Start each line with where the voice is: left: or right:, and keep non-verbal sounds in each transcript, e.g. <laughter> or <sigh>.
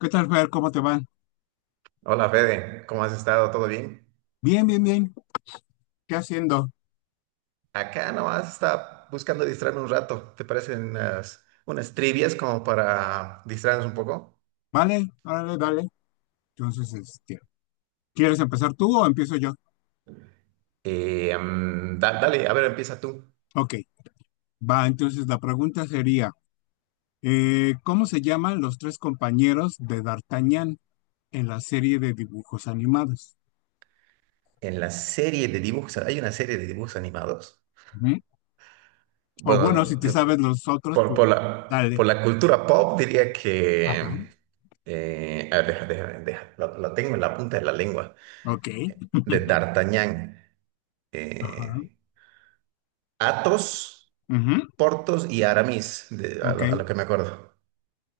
left: ¿Qué tal, Fer? ¿Cómo te van?
right: Hola Fede, ¿cómo has estado? ¿Todo bien?
left: Bien, bien, bien. ¿Qué haciendo?
right: Acá nomás estaba buscando distraerme un rato. ¿Te parecen unas trivias como para distraernos un poco?
left: Vale, dale, dale. Entonces, ¿quieres empezar tú o empiezo yo?
right: Dale, a ver, empieza tú.
left: Ok, va. Entonces, la pregunta sería, ¿cómo se llaman los tres compañeros de D'Artagnan en la serie de dibujos animados?
right: En la serie de dibujos, hay una serie de dibujos animados.
left: Ujú. O bueno, si
right: Bueno,
left: te sabes los otros,
right: por,
left: pues
right: por la,
left: dale.
right: por la cultura pop diría
left: Ajá.
right: que. A ver, deja, lo tengo en la punta de la lengua.
left: Ok.
right: De D'Artagnan. eh,
left: Ajá.
right: Athos,
left: Ujú.
right: Portos y Aramis, a
left: Ok,
right: lo, a lo que me acuerdo.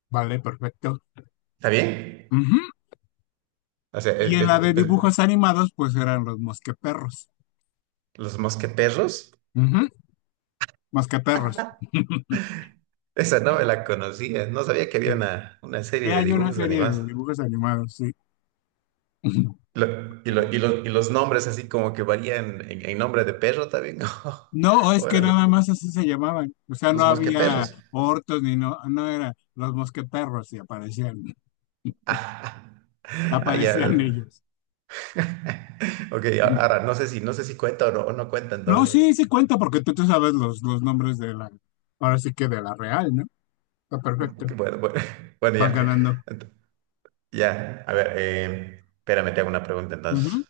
left: vale, perfecto.
right: ¿Está bien?
left: Ujú.
right: O sea,
left: Y en la de
right: pues,
left: dibujos animados, pues eran los mosqueperros.
right: los Mosqueperros,
left: Ujú, mosqueperros. <laughs>
right: <laughs> esa novela conocía, no sabía que
left: Sí.
right: había una serie de
left: Hay una
right: dibujos
left: serie
right: animados.
left: de dibujos animados, sí. <laughs>
right: Lo- y, lo-
left: Ok.
right: y lo- y los nombres así como que varían en nombre de perro también. <laughs>
left: No, es
right: O
left: que
right: eran los,
left: nada más así se llamaban. O sea, no
right: los
left: había
right: Mosqueperros. <laughs>
left: ortos ni no, no era los mosqueperros y aparecían, <laughs>
right: Ah, ah, ya.
left: aparecían
right: <laughs>
left: ellos.
right: Ok, ahora no sé si cuenta o no, cuenta
left: No,
right: entonces.
left: sí, sí cuenta porque tú sabes los nombres de la, ahora sí que de la real, ¿no? Está perfecto.
right: Bueno, bueno, <laughs> bueno,
left: Vas
right: ya.
left: ganando.
right: Ya, a ver, espérame, te hago una pregunta entonces.
left: Ujú.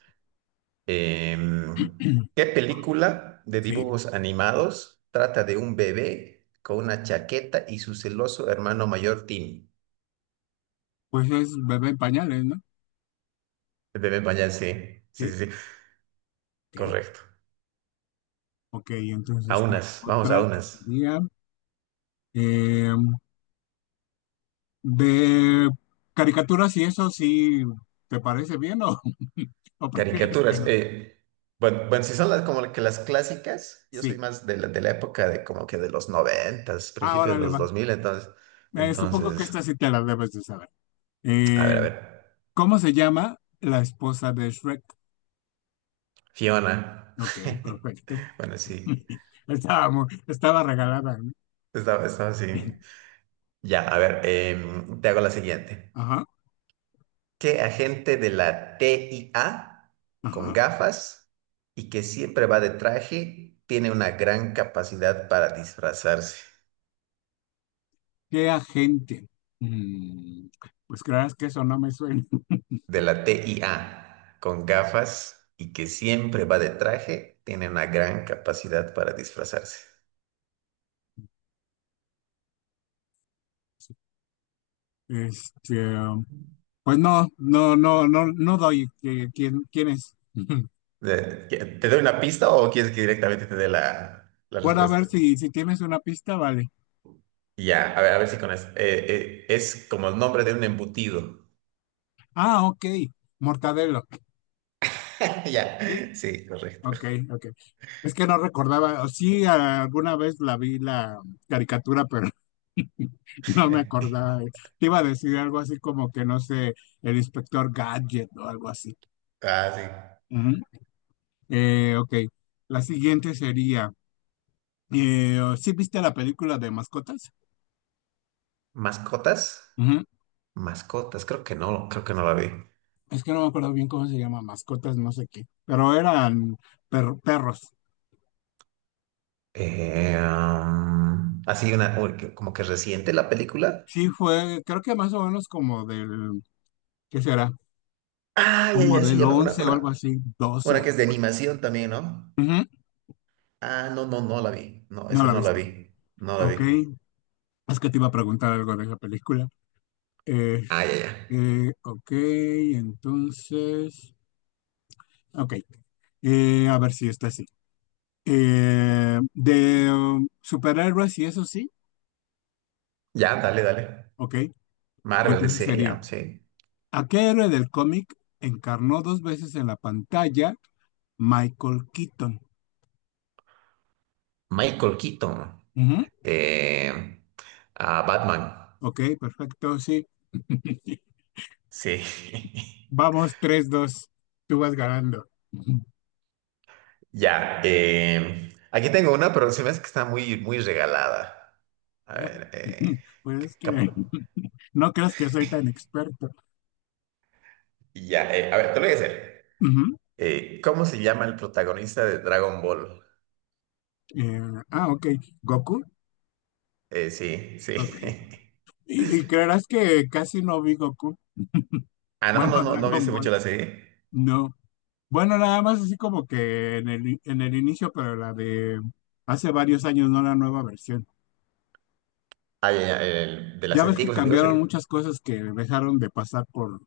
right: Em, ¿Qué
left: <clears throat>
right: película de
left: Sí,
right: dibujos animados trata de un bebé con una chaqueta y su celoso hermano mayor Timmy?
left: pues es bebé en pañales, ¿no?
right: El bebé Pañal, sí, sí,
left: Sí,
right: sí, sí,
left: ok.
right: correcto.
left: Ok, entonces tengo
right: Vamos a
left: otra que
right: unas.
left: sería, em, de caricaturas y eso sí, ¿te parece bien o, <laughs> o prefieres que
right: Caricaturas.
left: no?
right: Bueno, bueno, si son las, como que las clásicas, yo soy
left: Sí,
right: más de la época de como que de los noventas, principios
left: ahora
right: de
left: le
right: los
left: va.
right: 2000, entonces,
left: Supongo que
right: entonces,
left: esta sí te la debes de saber.
right: a ver, a
left: Eh,
right: ver.
left: ¿Cómo se llama la esposa de Shrek?
right: Fiona.
left: Ok,
right: <laughs>
left: perfecto.
right: Bueno, sí,
left: <laughs> Estaba, estaba regalada, ¿no?
right: estaba así. Ya, a ver, te hago la siguiente.
left: Ajá,
right: ¿Qué agente de la TIA con
left: ajá.
right: gafas y que siempre va de traje tiene una gran capacidad para disfrazarse?
left: ¿Qué agente? Mm, pues creas que eso no me suena. <laughs>
right: De la TIA con gafas y que siempre va de traje tiene una gran capacidad para disfrazarse.
left: Este, um, pues no, no, no, no, no doy quién, quién es. <laughs>
right: De- ¿Te doy una pista o quieres que directamente te dé la
left: Bueno, a
right: respuesta?
left: ver si, si tienes una pista, vale.
right: Ya, a ver si con eso. Eh, es como el nombre de un embutido.
left: Ah, ok. Mortadelo.
right: <laughs> Ya,
left: Sí,
right: sí, correcto.
left: ok, ok. Es que no recordaba, o sí, alguna vez la vi la caricatura, pero <laughs> no me acordaba.
right: <laughs>
left: Te iba a decir algo así como que, no sé, el inspector Gadget o algo así.
right: Ah, sí.
left: Ujú. Ok, la siguiente sería, oh, ¿sí viste la película de mascotas?
right: ¿Mascotas?
left: Ujú.
right: Mascotas, creo que no la vi.
left: Es que no me acuerdo bien cómo se llama, mascotas, no sé qué, pero eran perros.
right: Así una, uy, como que reciente la película.
left: Sí, fue, creo que más o menos como del, ¿qué será?
right: Ah, ya,
left: Como
right: ya, sí,
left: del
right: ya, una,
left: 11 o algo
right: una,
left: así,
right: una
left: doce.
right: que es de animación también, ¿no?
left: Ujú.
right: Ah, no, no, no la vi. No,
left: No
right: esa
left: la
right: no la
left: viste.
right: vi. No la vi.
left: Ok, es que te iba a preguntar algo de la película. Eh,
right: Ah, ya, ya.
left: ok, entonces, ok, a ver si está así. De superhéroes y eso sí,
right: Ya, dale, dale.
left: ok,
right: Marvel,
left: entonces
right: decía
left: sería,
right: ya, sí.
left: ¿a qué héroe del cómic encarnó dos veces en la pantalla Michael Keaton?
right: Michael Keaton.
left: Ujú.
right: eh, a Batman.
left: Ok, perfecto, sí. <laughs>
right: Sí. <laughs>
left: Vamos, tres dos. Tú vas ganando.
right: Ya. Aquí tengo una, pero se me hace que está muy, muy regalada. A ver.
left: <laughs> Pues es que
right: Cap-
left: no creas que soy tan experto.
right: ya. A ver, te lo voy a hacer.
left: Ujú.
right: ¿Cómo se llama el protagonista de Dragon Ball?
left: Eh, ah, ok. Goku.
right: Sí, sí.
left: Ok.
right: <laughs>
left: Y creerás que casi no vi Goku.
right: Ah, no,
left: Bueno,
right: no,
left: <laughs>
right: no, no viste
left: Dragon
right: mucho la
left: Ball.
right: serie.
left: No. Bueno, nada más así como que en el inicio, pero la de hace varios años, no la nueva versión.
right: Ah, ya, ya, de las
left: Ya ves que
right: antiguas, antiguas. Sí.
left: cambiaron muchas cosas que dejaron de pasar por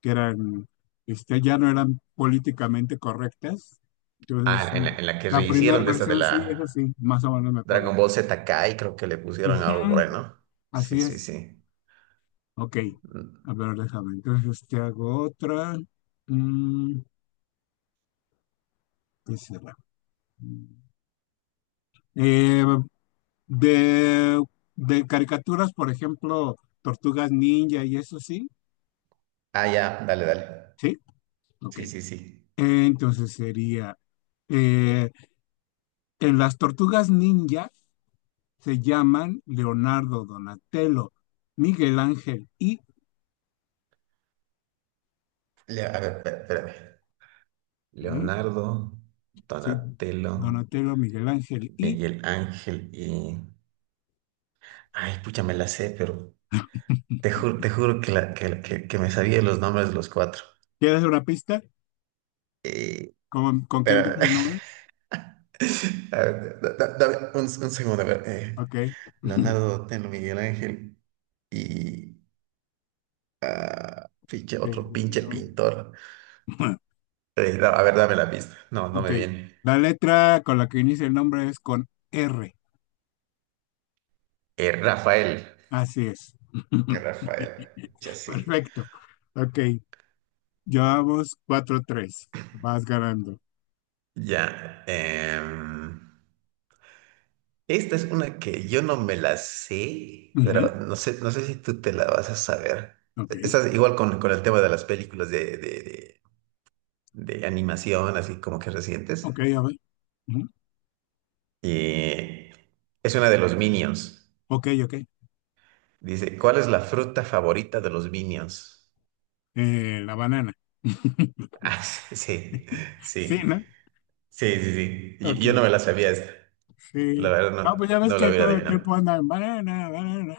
left: que eran, ya no eran políticamente correctas. Entonces,
right: Ah, en la, en la que
left: la primera
right: rehicieron de esta de
left: versión sí es
right: la
left: así, más o menos me
right: Dragon
left: acuerdo.
right: Ball Z Kai, creo que le pusieron algo por ahí,
left: Ujú,
right: ¿no? Sí,
left: así
right: sí,
left: es.
right: sí.
left: Ok. A ver, déjame. Entonces, te hago otra. Mm, ¿Qué será? Eh, de, de caricaturas, por ejemplo, Tortugas Ninja y eso sí.
right: Ah, ya, dale, dale.
left: Sí, ok.
right: Sí, sí, sí.
left: Entonces sería, eh, en las Tortugas Ninja se llaman Leonardo, Donatello, Miguel Ángel y,
right: A ver, espérame.
left: ¿no?
right: Leonardo,
left: Sí,
right: Donatello,
left: Donatello, Miguel Ángel y,
right: Miguel Ángel y... Ay, pucha, me la sé, pero te juro que me sabía los nombres de los cuatro.
left: ¿quieres una pista?
right: Eh,
left: Con qué
right: pero...
left: empieza el nombre?
right: <laughs> a ver, dame un segundo, a ver.
left: Ok. <laughs>
right: Leonardo, Donatello, Miguel Ángel y... ah, pinche,
left: Eh,
right: otro pinche
left: no.
right: pintor. A ver, dame la pista. No, no me
left: Ok.
right: viene.
left: La letra con la que inicia el nombre es con R.
right: Rafael.
left: Así es.
right: Rafael,
left: <laughs>
right: ya sí.
left: Perfecto. Ok. Llevamos cuatro tres. Vas ganando.
right: Ya. Esta es una que yo no me la sé, pero
left: Ujú.
right: no sé si tú te la vas a saber.
left: Ok.
right: Estás igual con el tema de las películas de animación, así como que recientes.
left: Ok, a ver. Ujú.
right: Y es una de los Minions.
left: Ok, ok.
right: Dice, ¿cuál es la fruta favorita de los Minions? <laughs>
left: La banana. <laughs>
right: Ah, sí, sí,
left: Sí,
right: sí,
left: ¿no?
right: sí, sí. Yo,
left: Ok,
right: yo no me la sabía esta. La
left: sí.
right: verdad
left: No,
right: no,
left: pues ya ves
right: no la
left: que
right: hubiera
left: todo el tiempo
right: adivinado.
left: andan banana, banana.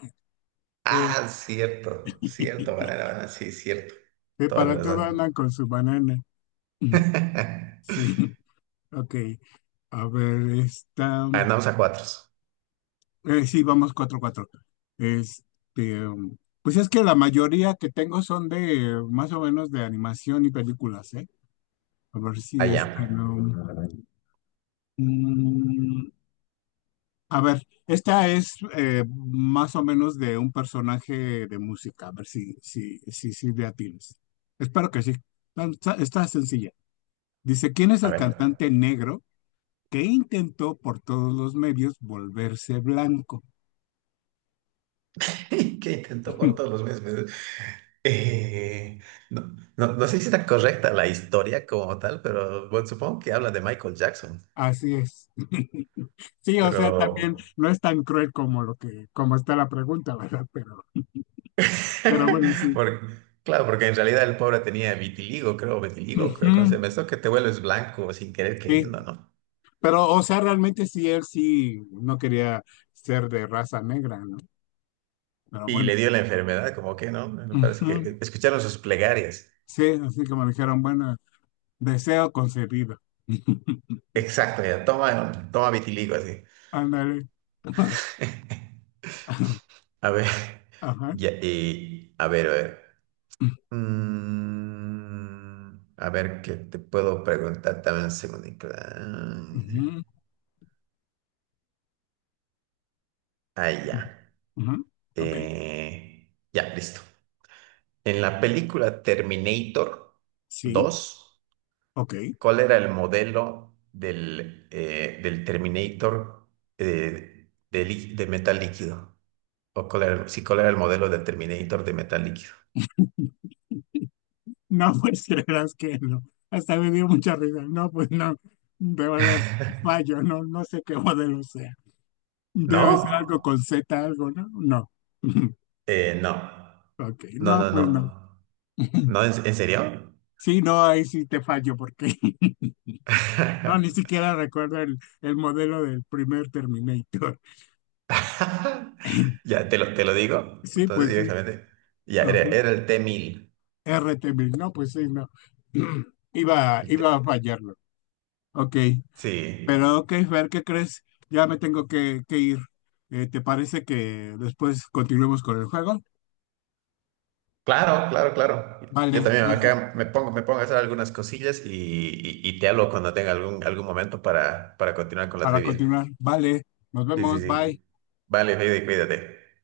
left: Sí,
right: Ah, cierto, cierto, banana,
left: <laughs>
right: banana, sí, cierto.
left: sí,
right: Toda la
left: para todo
right: razón.
left: andan con su banana. <clears throat> Mm, sí,
right: <laughs>
left: <laughs> ok. A ver, esta.
right: Ganamos a cuatro.
left: Sí, vamos cuatro cuatro. Este, um, pues es que la mayoría que tengo son de más o menos de animación y películas, ¿eh? A ver si
right: Allá.
left: esta no. Mm, a ver, esta es más o menos de un personaje de música. A ver si, si, si, si le atinas. Espero que sí. Está, está sencilla. Dice, ¿quién es
right: A
left: el
right: ver.
left: cantante negro que intentó por todos los medios volverse blanco?
right: <laughs> ¿Qué intento por todos los
left: <laughs>
right: meses? Eh, no, no, no sé si está correcta la historia como tal, pero bueno, supongo que habla de Michael Jackson.
left: Así es. <laughs> Sí, o
right: Pero.
left: sea, también no es tan cruel como lo que, como está la pregunta, ¿verdad? Pero bueno,
right: <laughs>
left: sí.
right: porque- claro, porque en realidad el pobre tenía vitiligo,
left: Ujú,
right: creo, ¿cómo se llama esto? Que te vuelves blanco sin querer
left: sí.
right: queriendo, ¿no?
left: Pero, o sea, realmente sí, él sí no quería ser de raza negra, ¿no? Pero
right: Y
left: bueno.
right: le dio la enfermedad, como que no, me parece
left: Ujú.
right: que escucharon sus plegarias.
left: Sí, así como dijeron, bueno, deseo concedido. <laughs>
right: Exacto, ya, toma, toma vitiligo así.
left: Ándale. <laughs>
right: <laughs> A ver,
left: Ajá.
right: ya, y, a ver, a ver. A ver, ¿qué te puedo preguntar también un segundito? Ah,
left: Ujú.
right: ahí ya.
left: Ujú. Ok,
right: Ya, listo. En la película Terminator
left: sí,
right: dos
left: ok.
right: ¿cuál era el modelo del Terminator, de metal líquido? ¿O sí, cuál era el modelo del Terminator de metal líquido?
left: No, <laughs> pues creerás que no. Hasta me dio mucha risa. No, pues no. De verdad,
right: <laughs>
left: fallo, no, no sé qué modelo sea. Debe ser algo
right: ¿No?
left: con Z, algo, ¿no? No. <laughs>
right: No.
left: Ok,
right: No,
left: no,
right: no,
left: pues no.
right: no.
left: <laughs>
right: ¿No? ¿En serio?
left: Sí, no, ahí sí te fallo porque <laughs> no, ni
right: <laughs>
left: siquiera recuerdo el modelo del primer Terminator. <clears throat> <laughs>
right: Ya, te lo digo.
left: Sí,
right: Entonces,
left: pues sí.
right: directamente. Ya,
left: Ajá.
right: era el T-1000.
left: RT Bill, no, pues sí, no. <clears throat>
right: El T-
left: Iba a fallarlo. Ok, pero
right: sí.
left: ok, Fer, ¿qué crees? Ya me tengo que ir. ¿Te parece que después continuemos con el juego?
right: Claro, claro, claro.
left: Vale,
right: Yo también
left: entonces,
right: acá me pongo a hacer algunas cosillas y te hablo cuando tenga algún momento para continuar con la
left: para
right: trivia.
left: continuar, vale, nos
right: Sí, sí,
left: vemos, bye.
right: sí. Vale, Heidi, cuídate.